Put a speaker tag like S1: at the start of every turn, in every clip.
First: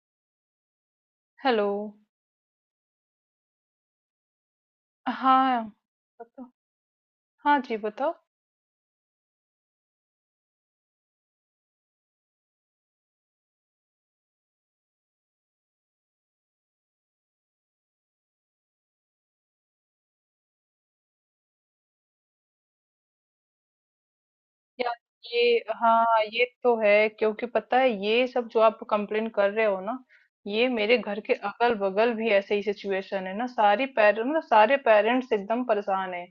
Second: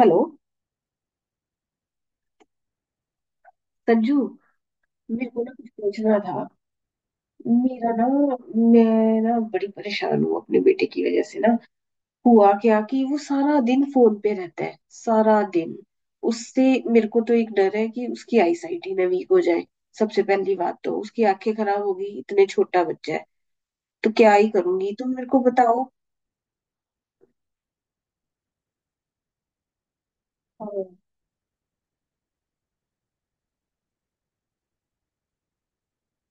S1: Hello.
S2: Hello.
S1: Sanju, मेरे को ना
S2: हाँ,
S1: कुछ पूछना था।
S2: बताओ। हाँ जी,
S1: मेरा ना,
S2: बताओ।
S1: मैं ना बड़ी परेशान हूँ अपने बेटे की वजह से ना। हुआ क्या कि वो सारा दिन फोन पे रहता है सारा दिन। उससे मेरे को तो एक डर है कि उसकी आईसाइट ही ना वीक हो जाए। सबसे पहली बात तो उसकी आंखें खराब होगी, इतने छोटा बच्चा है। तो क्या ही करूंगी,
S2: यार,
S1: तुम मेरे को
S2: ये
S1: बताओ।
S2: हाँ, ये तो है क्योंकि पता है ये सब जो आप कंप्लेन कर रहे हो ना, ये
S1: हाँ,
S2: मेरे घर के अगल बगल भी ऐसे ही सिचुएशन है ना, सारी पेरेंट मतलब सारे पेरेंट्स एकदम परेशान है।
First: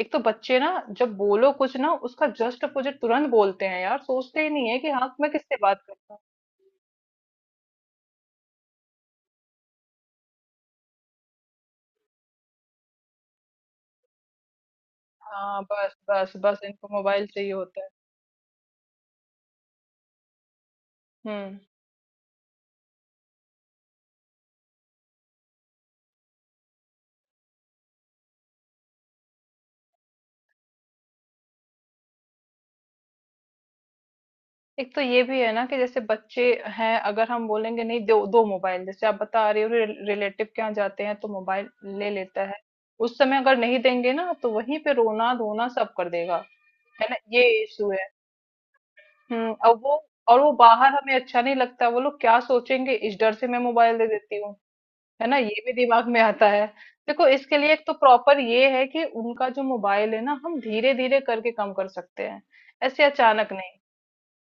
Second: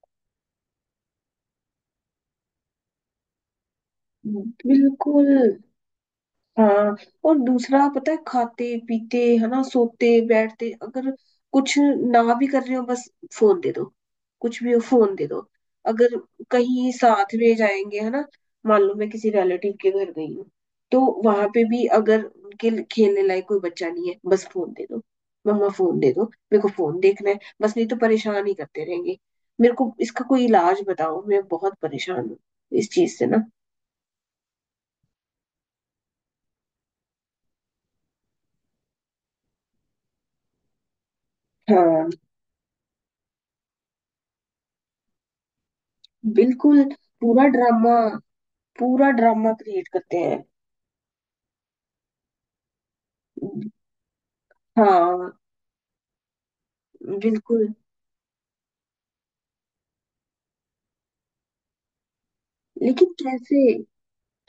S2: एक तो बच्चे ना, जब बोलो कुछ ना उसका जस्ट अपोजिट तुरंत बोलते हैं, यार सोचते ही नहीं है कि हाँ
S1: बिल्कुल।
S2: मैं किससे बात करता हूँ।
S1: हाँ। और दूसरा पता है खाते पीते है ना सोते बैठते, अगर कुछ ना भी कर रहे हो बस फोन दे दो। कुछ भी हो फोन दे दो।
S2: हाँ, बस
S1: अगर
S2: बस बस इनको
S1: कहीं
S2: मोबाइल
S1: साथ
S2: चाहिए
S1: में
S2: होता है।
S1: जाएंगे है ना, मान लो मैं किसी रिलेटिव के घर गई हूँ, तो वहां
S2: हम्म।
S1: पे भी अगर उनके लिए खेलने लायक कोई बच्चा नहीं है, बस फोन दे दो। मम्मा फोन दे दो, मेरे को फोन देखना है, बस नहीं तो परेशान ही करते रहेंगे। मेरे को इसका कोई इलाज बताओ, मैं बहुत परेशान हूँ इस चीज से ना।
S2: एक तो ये भी है ना कि जैसे बच्चे हैं, अगर हम बोलेंगे नहीं, दो दो मोबाइल जैसे आप बता रहे हो रिलेटिव के यहाँ जाते हैं तो मोबाइल
S1: हाँ
S2: ले लेता है। उस समय अगर नहीं देंगे ना, तो वहीं पे रोना धोना सब कर देगा।
S1: बिल्कुल।
S2: है ना,
S1: पूरा
S2: ये इशू
S1: ड्रामा।
S2: है।
S1: पूरा
S2: हम्म।
S1: ड्रामा
S2: और
S1: क्रिएट
S2: वो
S1: करते
S2: और
S1: हैं।
S2: वो बाहर हमें अच्छा नहीं लगता, वो लोग क्या सोचेंगे इस डर से मैं मोबाइल दे देती हूँ। है
S1: हाँ
S2: ना, ये भी दिमाग में आता है। देखो, इसके
S1: बिल्कुल।
S2: लिए एक तो प्रॉपर ये है कि उनका जो मोबाइल है ना, हम धीरे धीरे करके कम कर सकते हैं। ऐसे
S1: लेकिन
S2: अचानक
S1: कैसे?
S2: नहीं।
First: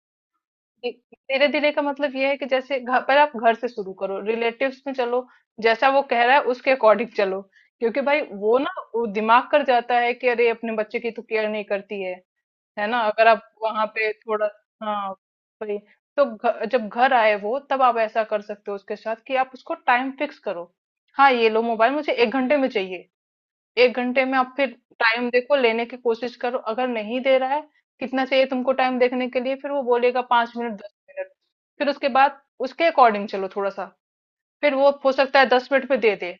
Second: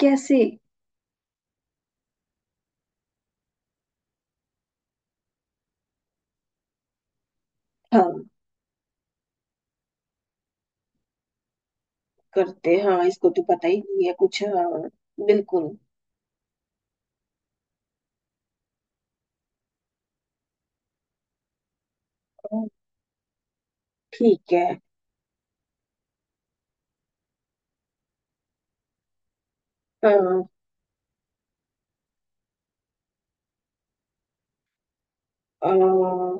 S1: कैसे?
S2: धीरे धीरे का मतलब ये है कि जैसे घर पर, आप घर से शुरू करो, रिलेटिव्स में चलो, जैसा वो कह रहा है उसके अकॉर्डिंग चलो। क्योंकि
S1: हाँ,
S2: भाई वो ना वो दिमाग कर जाता है कि अरे अपने बच्चे की तो केयर नहीं करती है।
S1: करते।
S2: है
S1: हाँ,
S2: ना, अगर
S1: इसको तो
S2: आप
S1: पता ही
S2: वहां
S1: नहीं
S2: पे
S1: है कुछ।
S2: थोड़ा,
S1: हाँ
S2: हाँ,
S1: बिल्कुल।
S2: भाई, तो जब घर आए वो, तब आप ऐसा कर सकते हो उसके साथ कि आप उसको टाइम फिक्स करो। हाँ ये लो मोबाइल, मुझे 1 घंटे
S1: हाँ,
S2: में चाहिए। 1 घंटे में
S1: ठीक
S2: आप
S1: है।
S2: फिर टाइम देखो, लेने की कोशिश करो, अगर नहीं दे रहा है, कितना चाहिए तुमको टाइम देखने के लिए? फिर वो बोलेगा
S1: हाँ।
S2: 5 मिनट, 10 मिनट, फिर उसके बाद उसके अकॉर्डिंग चलो थोड़ा-सा, फिर वो हो सकता है 10 मिनट में दे दे,
S1: हाँ,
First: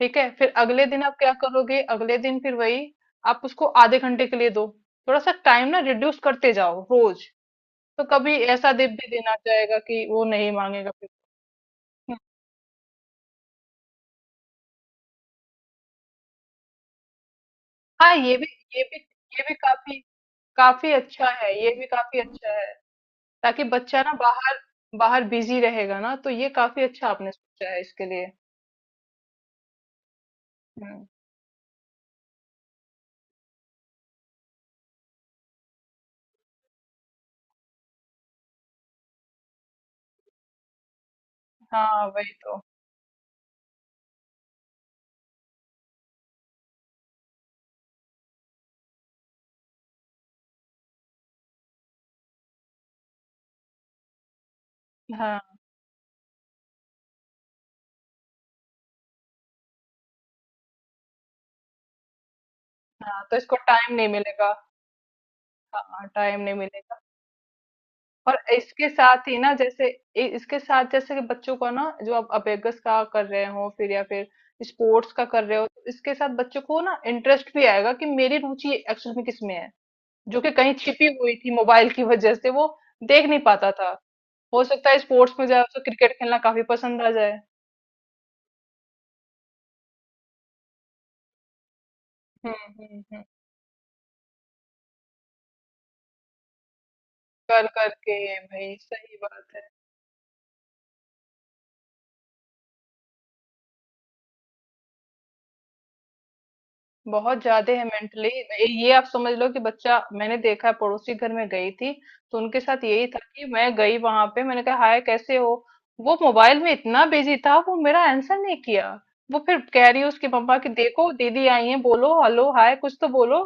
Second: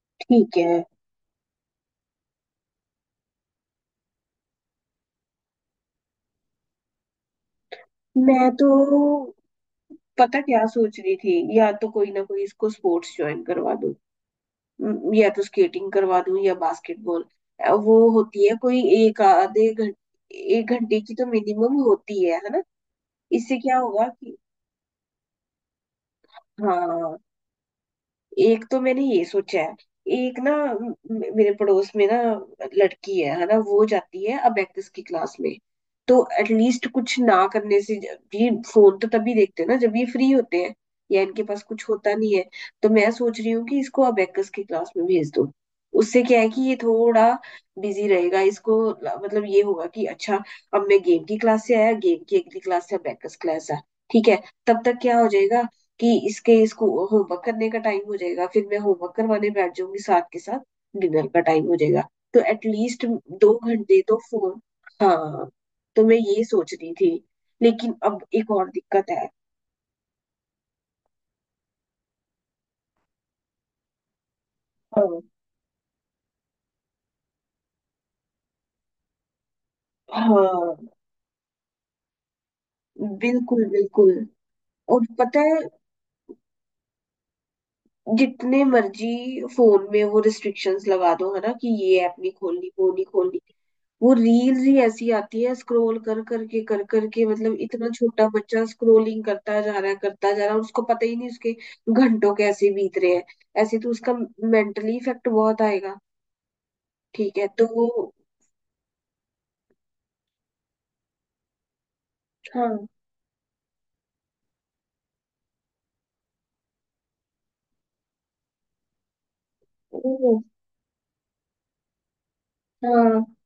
S2: ठीक है? फिर
S1: ठीक है।
S2: अगले दिन आप क्या करोगे? अगले दिन फिर वही, आप उसको आधे घंटे के लिए दो, थोड़ा-सा टाइम ना रिड्यूस करते जाओ रोज़, तो कभी
S1: मैं
S2: ऐसा दे भी
S1: तो
S2: देना जाएगा कि वो
S1: पता
S2: नहीं
S1: क्या
S2: माँगेगा
S1: सोच
S2: फिर।
S1: रही थी, या तो कोई
S2: हुँ,
S1: ना कोई इसको स्पोर्ट्स ज्वाइन करवा दूं। या तो स्केटिंग करवा दूं या बास्केटबॉल। वो
S2: हाँ,
S1: होती है कोई
S2: ये भी
S1: एक
S2: ये भी
S1: आधे
S2: काफ़ी
S1: घंटे एक
S2: काफ़ी
S1: घंटे की तो
S2: अच्छा है, ये
S1: मिनिमम
S2: भी काफ़ी
S1: होती है
S2: अच्छा
S1: ना।
S2: है।
S1: इससे
S2: ताकि
S1: क्या
S2: बच्चा
S1: होगा
S2: ना
S1: कि।
S2: बाहर बाहर बिजी रहेगा ना, तो ये काफी अच्छा
S1: हाँ,
S2: आपने सोचा है इसके लिए।
S1: एक तो मैंने ये सोचा है। एक ना
S2: हम्म।
S1: मेरे पड़ोस में ना लड़की है ना, वो जाती है अबेकस की क्लास में। तो एटलीस्ट कुछ ना करने से ये फोन तो तभी देखते हैं ना जब ये फ्री होते हैं, या इनके पास कुछ
S2: हाँ
S1: होता
S2: वही
S1: नहीं है।
S2: तो।
S1: तो मैं सोच रही हूँ कि इसको अबेकस की क्लास में भेज दूँ। उससे क्या है कि ये थोड़ा बिजी रहेगा, इसको मतलब ये होगा कि अच्छा, अब मैं गेम की क्लास से आया, गेम की अगली क्लास से अबेकस क्लास है, ठीक है। तब तक क्या हो
S2: हाँ
S1: जाएगा कि इसके इसको होमवर्क करने का टाइम हो जाएगा, फिर मैं होमवर्क करवाने बैठ जाऊंगी साथ के साथ। डिनर का टाइम हो जाएगा। तो एटलीस्ट
S2: हाँ, तो
S1: दो
S2: इसको टाइम
S1: घंटे
S2: नहीं
S1: तो
S2: मिलेगा।
S1: फोन। हाँ, तो
S2: हाँ,
S1: मैं
S2: टाइम
S1: ये
S2: नहीं
S1: सोच रही
S2: मिलेगा।
S1: थी। लेकिन अब
S2: और
S1: एक और
S2: इसके
S1: दिक्कत है।
S2: साथ ही ना, जैसे इसके साथ, जैसे कि बच्चों को ना जो आप अबेगस का कर रहे हो फिर, या फिर स्पोर्ट्स
S1: हाँ।
S2: का कर रहे हो, तो इसके साथ बच्चों को ना इंटरेस्ट भी आएगा कि मेरी रुचि एक्चुअल में किस में है, जो
S1: हाँ
S2: कि कहीं छिपी हुई थी मोबाइल की वजह से। वो देख नहीं
S1: बिल्कुल
S2: पाता था।
S1: बिल्कुल।
S2: हो सकता है
S1: और
S2: स्पोर्ट्स
S1: पता
S2: में
S1: है
S2: जाए, उसे क्रिकेट खेलना काफी पसंद आ जाए।
S1: जितने मर्जी फोन में वो रिस्ट्रिक्शंस लगा दो है ना, कि ये ऐप नहीं
S2: हुँ,
S1: खोलनी, वो
S2: हुँ,
S1: नहीं
S2: हुँ।
S1: खोलनी। वो रील्स ही ऐसी आती है, स्क्रॉल कर करके कर करके, मतलब
S2: कर,
S1: इतना
S2: कर के
S1: छोटा
S2: ये,
S1: बच्चा
S2: भाई सही
S1: स्क्रोलिंग
S2: बात
S1: करता
S2: है।
S1: जा रहा है, करता जा रहा है, उसको पता ही नहीं उसके घंटों कैसे बीत रहे हैं। ऐसे तो उसका मेंटली इफेक्ट बहुत आएगा। ठीक
S2: बहुत
S1: है तो
S2: ज़्यादा है
S1: वो।
S2: मेंटली। ये आप समझ लो कि बच्चा, मैंने देखा है पड़ोसी घर में गई थी, तो उनके साथ
S1: हाँ।
S2: यही था कि मैं गई वहाँ पे, मैंने कहा हाय कैसे हो? वो मोबाइल में इतना बिज़ी था वो मेरा आंसर नहीं किया। वो फिर कह रही है उसकी
S1: ओ।
S2: मम्मा कि देखो दीदी आई हैं, बोलो हेलो हाय, कुछ तो
S1: हाँ।
S2: बोलो।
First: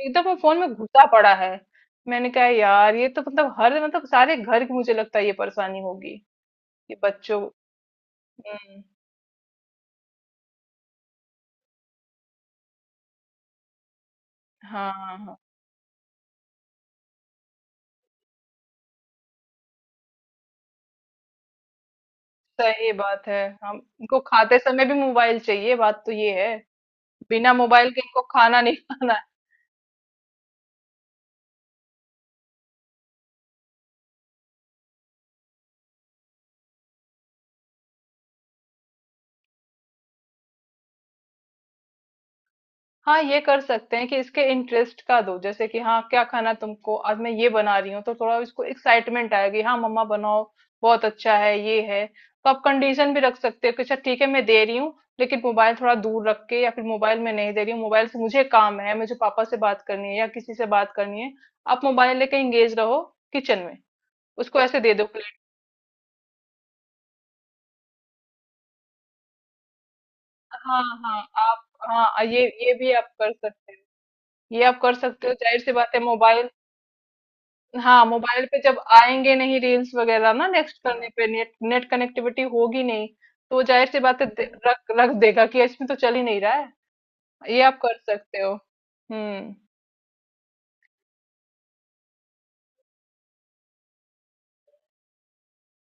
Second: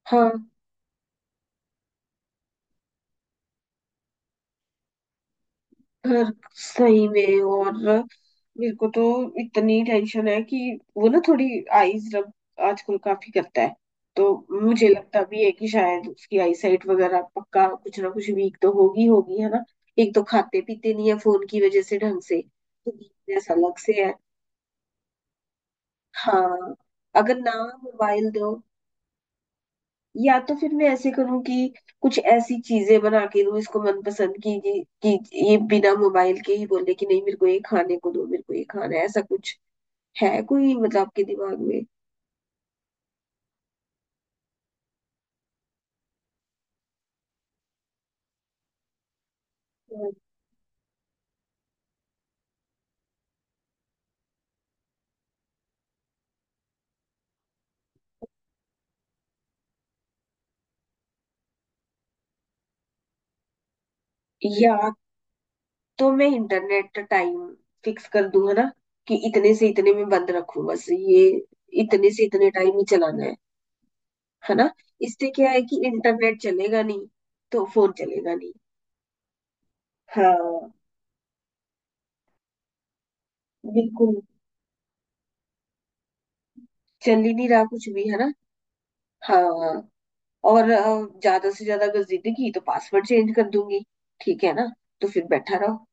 S2: एकदम
S1: हाँ।
S2: वो फ़ोन में घुसा पड़ा है। मैंने कहा यार ये तो मतलब, हर मतलब सारे घर की, मुझे लगता है ये परेशानी होगी,
S1: यार
S2: कि
S1: सही में।
S2: बच्चों,
S1: और मेरे
S2: हुँ।
S1: को तो इतनी टेंशन है कि वो ना थोड़ी आईज रब आजकल काफी करता है। तो मुझे
S2: हाँ।
S1: लगता
S2: हाँ।
S1: भी है कि शायद उसकी आई साइट वगैरह पक्का कुछ ना कुछ वीक तो होगी होगी, है ना। एक तो खाते पीते नहीं है फोन की वजह से ढंग से, तो
S2: सही बात है।
S1: weakness
S2: हम,
S1: अलग से है।
S2: इनको खाते समय भी मोबाइल चाहिए, बात तो ये है।
S1: हाँ, अगर ना
S2: बिना मोबाइल के इनको
S1: मोबाइल दो,
S2: खाना नहीं खाना है।
S1: या तो फिर मैं ऐसे करूं कि कुछ ऐसी चीजें बना के दूं इसको मनपसंद की, कि ये बिना मोबाइल के ही बोले कि नहीं, मेरे को ये खाने को दो, मेरे को ये खाना है, ऐसा कुछ है कोई मतलब आपके दिमाग में।
S2: हाँ, ये कर सकते हैं कि इसके इंटरेस्ट का दो, जैसे कि हाँ क्या खाना तुमको, आज मैं ये बना रही हूँ, तो थोड़ा इसको एक्साइटमेंट आएगी, हाँ मम्मा बनाओ। बहुत अच्छा है, ये है। तो आप कंडीशन भी रख सकते हो कि अच्छा ठीक है मैं दे रही हूँ, लेकिन मोबाइल थोड़ा दूर रख के, या फिर मोबाइल में नहीं दे रही हूँ, मोबाइल से मुझे काम है, मुझे पापा से बात करनी है या किसी से बात करनी है, आप मोबाइल लेके एंगेज रहो, किचन में उसको
S1: या
S2: ऐसे दे दो।
S1: तो मैं इंटरनेट का टाइम फिक्स कर दूं, है ना, कि इतने से इतने में बंद रखूं,
S2: हाँ
S1: बस
S2: हाँ
S1: ये
S2: आप,
S1: इतने से
S2: हाँ
S1: इतने
S2: ये
S1: टाइम ही
S2: भी आप
S1: चलाना
S2: कर
S1: है
S2: सकते हो।
S1: है
S2: ये
S1: ना।
S2: आप कर
S1: इससे
S2: सकते हो,
S1: क्या है
S2: जाहिर सी
S1: कि
S2: बात है
S1: इंटरनेट
S2: मोबाइल।
S1: चलेगा नहीं, तो फोन
S2: हाँ,
S1: चलेगा
S2: मोबाइल
S1: नहीं।
S2: पे जब आएंगे नहीं रील्स वगैरह ना,
S1: हाँ
S2: नेक्स्ट करने पे नेट नेट कनेक्टिविटी होगी नहीं, तो जाहिर सी
S1: बिल्कुल।
S2: बात है रख रख देगा कि इसमें तो चल ही नहीं रहा है।
S1: चल ही नहीं
S2: ये
S1: रहा
S2: आप
S1: कुछ
S2: कर
S1: भी, है ना।
S2: सकते हो।
S1: हाँ,
S2: हम्म।
S1: और ज्यादा से ज्यादा अगर जिंदगी तो पासवर्ड चेंज कर दूंगी, ठीक है ना। तो फिर बैठा रहो,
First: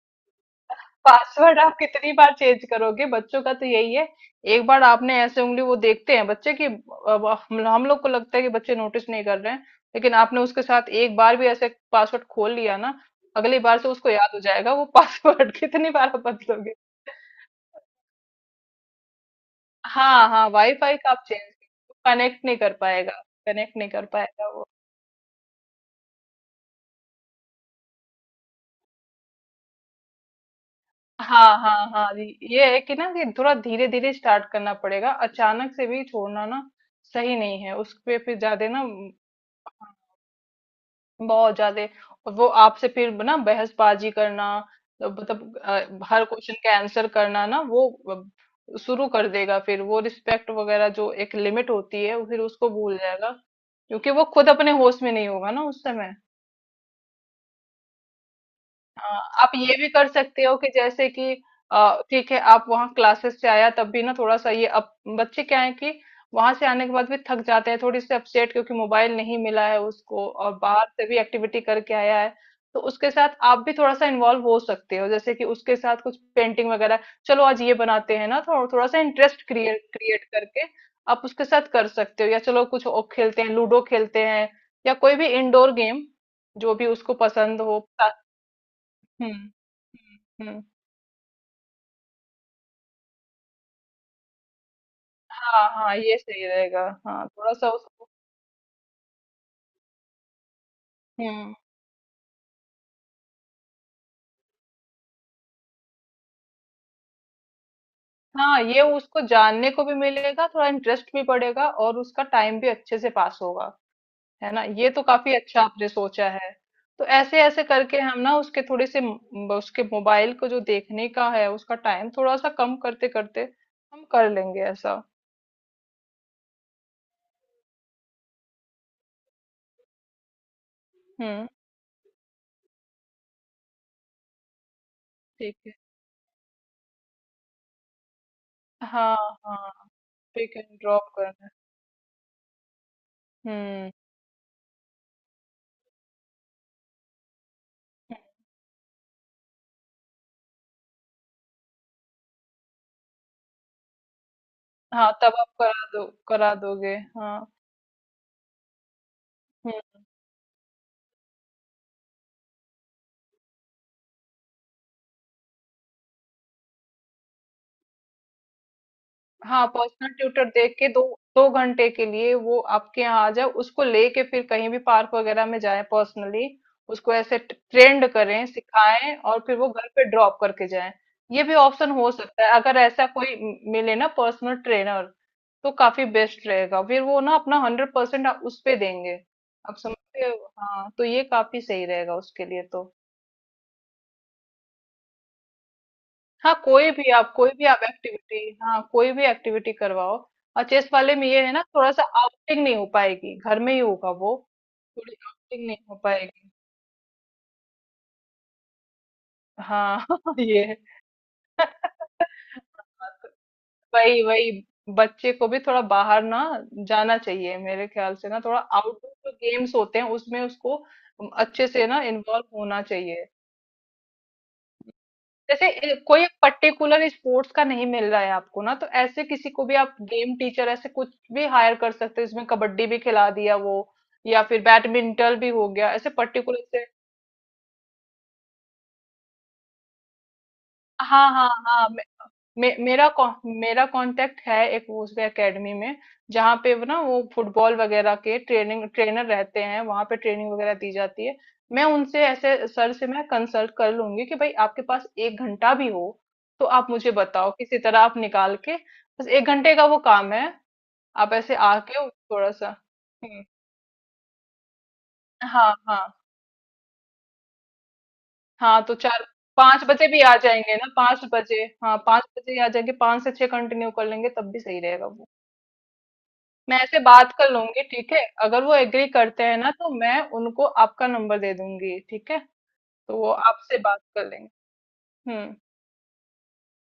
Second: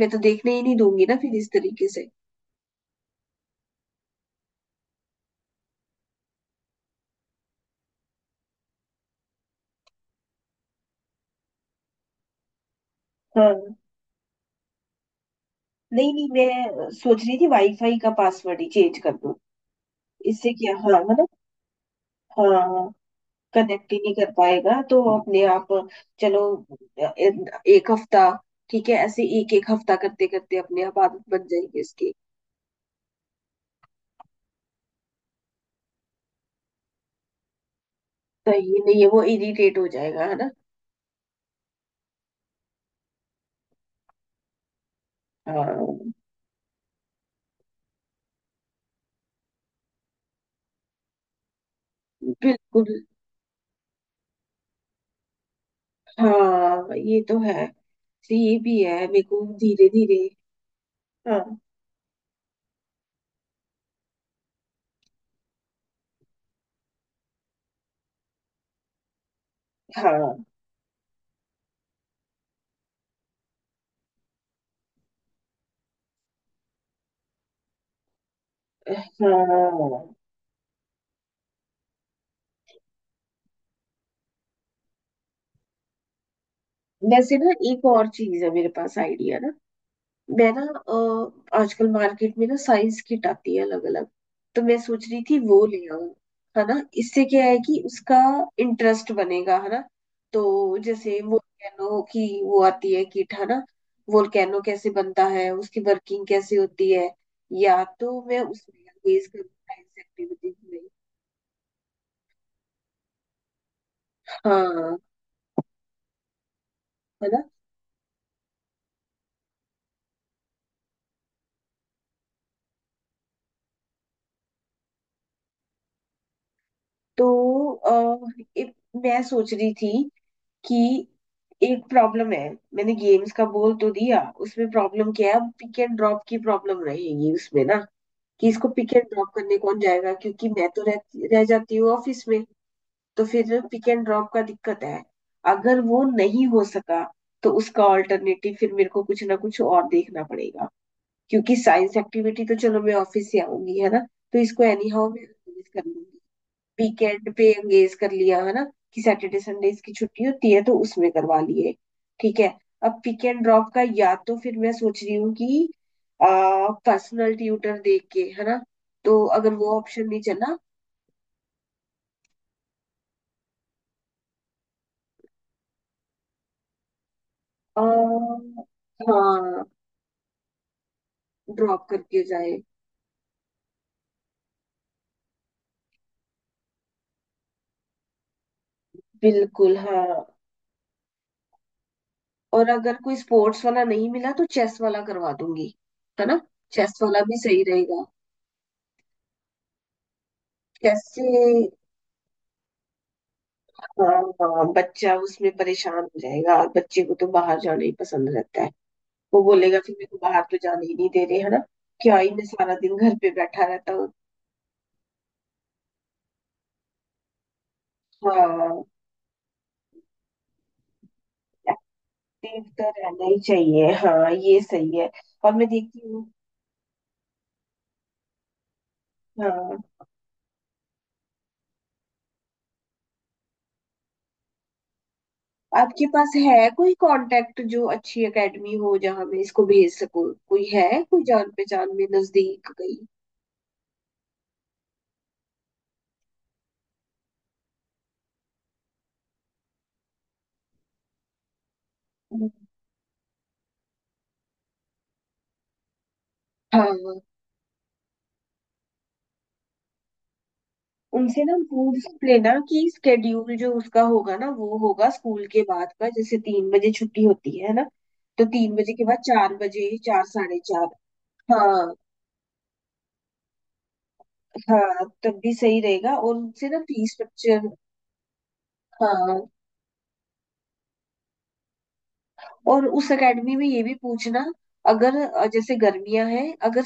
S1: मैं तो देखने ही नहीं दूंगी ना फिर इस
S2: पासवर्ड आप
S1: तरीके से।
S2: कितनी बार चेंज करोगे, बच्चों का तो यही है, एक बार आपने ऐसे उंगली, वो देखते हैं बच्चे की। अब हम लोग को लगता है कि बच्चे नोटिस नहीं कर रहे हैं, लेकिन आपने उसके साथ एक बार भी ऐसे पासवर्ड खोल लिया ना,
S1: हाँ।
S2: अगली बार से उसको याद हो जाएगा वो पासवर्ड। कितनी बार
S1: नहीं
S2: आप
S1: नहीं,
S2: बदलोगे।
S1: मैं सोच रही थी वाईफाई का पासवर्ड ही चेंज कर दूं।
S2: हाँ हाँ,
S1: इससे क्या,
S2: वाईफाई
S1: हाँ,
S2: का
S1: है
S2: आप
S1: ना।
S2: चेंज, कनेक्ट नहीं कर
S1: हाँ।
S2: पाएगा। कनेक्ट नहीं
S1: कनेक्ट ही
S2: कर
S1: नहीं कर
S2: पाएगा वो।
S1: पाएगा तो अपने आप। चलो अ, ए- 1 हफ्ता, ठीक है। ऐसे 1-1 हफ्ता करते करते अपने आप आदत बन
S2: हाँ हाँ
S1: जाएगी
S2: हाँ
S1: इसकी।
S2: जी, ये है कि ना कि थोड़ा धीरे धीरे स्टार्ट करना पड़ेगा, अचानक से भी छोड़ना ना सही नहीं है, उस पे फिर ज्यादा
S1: सही
S2: ना,
S1: नहीं है, वो इरिटेट हो जाएगा, है ना।
S2: बहुत ज्यादा। और वो आपसे फिर ना बहसबाजी करना, मतलब
S1: हाँ
S2: हर क्वेश्चन का आंसर करना ना, वो शुरू कर देगा। फिर वो रिस्पेक्ट वगैरह जो एक लिमिट होती है वो फिर उसको
S1: बिल्कुल।
S2: भूल जाएगा, क्योंकि वो खुद अपने होश में नहीं होगा ना उस समय।
S1: हाँ ये तो है, तो ये भी है
S2: हाँ,
S1: मेरे को
S2: आप ये
S1: धीरे
S2: भी कर
S1: धीरे।
S2: सकते हो कि जैसे कि
S1: हाँ।
S2: ठीक है, आप वहाँ क्लासेस से आया तब भी ना थोड़ा सा ये अब, बच्चे क्या है कि वहां से आने के बाद भी थक जाते हैं, थोड़ी सी अपसेट, क्योंकि मोबाइल नहीं मिला है उसको
S1: हाँ।
S2: और बाहर से भी एक्टिविटी करके आया है। तो उसके साथ आप भी थोड़ा सा इन्वॉल्व हो सकते हो, जैसे कि उसके साथ कुछ पेंटिंग वगैरह, चलो आज ये बनाते हैं ना, थोड़ा थोड़ा सा इंटरेस्ट क्रिएट
S1: हाँ।
S2: क्रिएट करके आप उसके साथ कर सकते हो। या चलो कुछ और खेलते हैं, लूडो खेलते हैं, या कोई भी इंडोर गेम, जो भी उसको
S1: वैसे ना
S2: पसंद हो।
S1: एक और चीज है मेरे पास आइडिया ना।
S2: हुँ। हुँ,
S1: मैं ना
S2: हुँ।
S1: आजकल मार्केट में ना साइज किट आती है अलग अलग। तो मैं सोच रही थी वो
S2: हाँ,
S1: ले
S2: हाँ,
S1: आऊं,
S2: ये सही
S1: है ना।
S2: रहेगा।
S1: इससे
S2: हाँ,
S1: क्या है
S2: थोड़ा-सा
S1: कि
S2: उसको,
S1: उसका इंटरेस्ट बनेगा, है ना। तो जैसे
S2: हुँ।
S1: वोल्केनो की वो आती है किट, है ना। वोल्केनो कैसे बनता है, उसकी वर्किंग कैसे होती है, या तो मैं
S2: हाँ,
S1: उसमें
S2: ये उसको
S1: एंगेज करूँ
S2: जानने को भी
S1: साइंस
S2: मिलेगा,
S1: एक्टिविटीज
S2: थोड़ा
S1: में।
S2: इंटरेस्ट भी बढ़ेगा और उसका टाइम भी अच्छे से पास होगा, है ना? ये
S1: हाँ
S2: तो काफ़ी अच्छा आपने सोचा है। तो
S1: है ना।
S2: ऐसे-ऐसे करके हम ना उसके थोड़े से म, उसके मोबाइल को जो देखने का है, उसका टाइम थोड़ा-सा कम करते-करते हम कर लेंगे ऐसा।
S1: तो अ, एक- मैं सोच रही थी कि
S2: हुँ,
S1: एक प्रॉब्लम है। मैंने गेम्स का बोल तो दिया, उसमें प्रॉब्लम क्या है, अब
S2: ठीक है।
S1: पिक एंड ड्रॉप की प्रॉब्लम रहेगी उसमें ना, कि इसको पिक एंड
S2: हाँ,
S1: ड्रॉप करने कौन
S2: हाँ,
S1: जाएगा, क्योंकि
S2: पिक
S1: मैं
S2: एंड
S1: तो
S2: ड्रॉप
S1: रह
S2: करना है।
S1: जाती हूँ ऑफिस में। तो फिर पिक
S2: हुँ,
S1: एंड ड्रॉप का दिक्कत है। अगर वो नहीं हो सका, तो उसका
S2: हुँ।
S1: ऑल्टरनेटिव फिर मेरे को कुछ ना कुछ और देखना पड़ेगा। क्योंकि साइंस एक्टिविटी तो चलो मैं ऑफिस से आऊंगी, है ना, तो इसको एनी हाउ
S2: हाँ,
S1: मैं
S2: तब आप
S1: arrange कर
S2: करा दो
S1: लूंगी।
S2: करा दोगे।
S1: वीकेंड
S2: हाँ,
S1: पे एंगेज कर लिया है ना, कि सैटरडे संडे इसकी
S2: हुँ।
S1: छुट्टी होती है, तो उसमें करवा लिए। ठीक है। अब पिक एंड ड्रॉप का, या तो फिर मैं सोच रही हूँ कि पर्सनल ट्यूटर देख के, है ना। तो अगर
S2: हाँ,
S1: वो ऑप्शन
S2: पर्सनल
S1: नहीं
S2: ट्यूटर
S1: चला।
S2: देख के दो, 2 घंटे के लिए वो आपके यहाँ आ जाए, उसको लेके फिर कहीं भी पार्क वगैरह में जाए पर्सनली, उसको ऐसे
S1: आ,
S2: ट्रेंड करें सिखाएं, और फिर
S1: हाँ,
S2: वो घर पे ड्रॉप करके जाए। ये भी
S1: ड्रॉप
S2: ऑप्शन हो
S1: करके
S2: सकता है,
S1: जाए।
S2: अगर ऐसा कोई मिले ना पर्सनल ट्रेनर, तो काफी बेस्ट रहेगा, फिर वो ना अपना 100% उस पे देंगे।
S1: बिल्कुल
S2: आप
S1: हाँ।
S2: समझते हो, हाँ, तो ये काफी सही रहेगा उसके लिए
S1: और
S2: तो।
S1: अगर कोई स्पोर्ट्स वाला नहीं मिला तो चेस वाला करवा दूंगी, है ना।
S2: हाँ, कोई
S1: चेस
S2: भी
S1: वाला
S2: आप
S1: भी
S2: कोई
S1: सही
S2: भी आप
S1: रहेगा।
S2: एक्टिविटी, हाँ कोई भी एक्टिविटी करवाओ। और चेस
S1: चेस
S2: वाले
S1: से
S2: में ये है ना, थोड़ा सा आउटिंग नहीं हो पाएगी, घर में ही
S1: हाँ।
S2: होगा वो,
S1: हाँ,
S2: थोड़ी
S1: बच्चा उसमें
S2: आउटिंग नहीं
S1: परेशान
S2: हो
S1: हो
S2: पाएगी।
S1: जाएगा, और बच्चे को तो बाहर जाना ही पसंद रहता है। वो बोलेगा कि
S2: हाँ
S1: मेरे को बाहर तो
S2: ये है।
S1: जाने ही नहीं दे रहे, है ना, क्या ही मैं सारा दिन घर पे बैठा रहता हूँ।
S2: वही वही, बच्चे को भी थोड़ा बाहर ना जाना चाहिए, मेरे ख्याल से ना थोड़ा
S1: हाँ,
S2: आउटडोर जो गेम्स होते हैं उसमें उसको अच्छे से ना इन्वॉल्व
S1: एक्टिव
S2: होना
S1: तो रहना
S2: चाहिए।
S1: ही चाहिए, हाँ ये सही है। और मैं
S2: जैसे
S1: देखती
S2: कोई
S1: हूँ।
S2: एक पर्टिकुलर स्पोर्ट्स का नहीं मिल रहा है आपको ना, तो ऐसे किसी को भी
S1: हाँ,
S2: आप गेम टीचर ऐसे कुछ भी हायर कर सकते हो, इसमें कबड्डी भी खिला दिया वो, या फिर बैडमिंटन भी हो गया
S1: आपके
S2: ऐसे
S1: पास
S2: पर्टिकुलर
S1: है
S2: से।
S1: कोई कांटेक्ट जो अच्छी एकेडमी हो जहाँ मैं इसको भेज सकूँ? कोई है कोई
S2: हाँ हाँ
S1: जान
S2: हाँ
S1: पहचान
S2: मे,
S1: में नजदीक
S2: मे,
S1: कहीं?
S2: मेरा कॉ- मेरा कांटेक्ट है एक उस एकेडमी में, जहाँ पे वो ना वो फुटबॉल वगैरह के ट्रेनिंग ट्रेनर रहते हैं, वहाँ पे ट्रेनिंग वगैरह दी जाती है। मैं उनसे ऐसे सर से मैं कंसल्ट कर लूंगी कि भाई आपके पास 1 घंटा भी हो तो आप मुझे
S1: हाँ,
S2: बताओ, किसी तरह आप निकाल के, बस 1 घंटे का वो काम है। आप
S1: उनसे ना
S2: ऐसे
S1: हम पूछ
S2: आके थोड़ा
S1: लेना
S2: सा,
S1: कि
S2: हम्म,
S1: स्केड्यूल जो उसका होगा ना वो होगा स्कूल के
S2: हाँ
S1: बाद
S2: हाँ
S1: का, जैसे 3 बजे छुट्टी होती है ना। तो तीन
S2: हाँ
S1: बजे
S2: तो
S1: के बाद
S2: चार
S1: चार
S2: पाँच
S1: बजे
S2: बजे भी
S1: चार
S2: आ
S1: साढ़े
S2: जाएंगे
S1: चार
S2: ना, 5 बजे,
S1: हाँ।
S2: हाँ 5 बजे ही आ जाएंगे, 5 से 6 कंटिन्यू कर लेंगे, तब भी सही
S1: हाँ,
S2: रहेगा वो।
S1: तब भी सही रहेगा, और उनसे
S2: मैं
S1: ना
S2: ऐसे
S1: फीस
S2: बात कर
S1: स्ट्रक्चर।
S2: लूंगी, ठीक है अगर वो एग्री करते
S1: हाँ,
S2: हैं ना, तो मैं उनको आपका नंबर दे दूंगी, ठीक है,
S1: और उस
S2: तो वो
S1: एकेडमी में
S2: आपसे
S1: ये भी
S2: बात कर
S1: पूछना,
S2: लेंगे।
S1: अगर
S2: हम्म।
S1: जैसे गर्मियां हैं, अगर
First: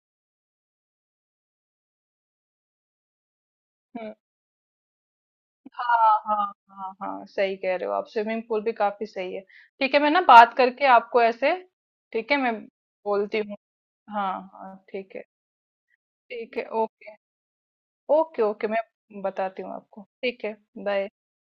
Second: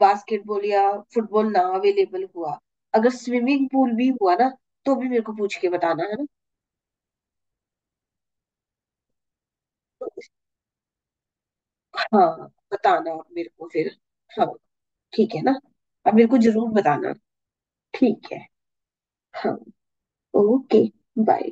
S1: बास्केटबॉल या फुटबॉल ना अवेलेबल हुआ, अगर स्विमिंग पूल भी
S2: हम्म।
S1: हुआ ना, तो भी मेरे को पूछ के बताना,
S2: हाँ
S1: है ना।
S2: हाँ। हाँ हाँ सही कह रहे हो आप, स्विमिंग पूल भी काफी सही है। ठीक है
S1: तो,
S2: मैं ना बात करके आपको ऐसे, ठीक है
S1: हाँ,
S2: मैं
S1: बताना आप
S2: बोलती
S1: मेरे
S2: हूँ।
S1: को फिर।
S2: हाँ
S1: हाँ,
S2: हाँ ठीक है।
S1: ठीक है ना, अब मेरे को
S2: ठीक है,
S1: जरूर बताना।
S2: ओके।
S1: ठीक
S2: ओके
S1: है।
S2: ओके मैं
S1: हाँ।
S2: बताती हूँ आपको, ठीक है।
S1: ओके।
S2: बाय।
S1: बाय।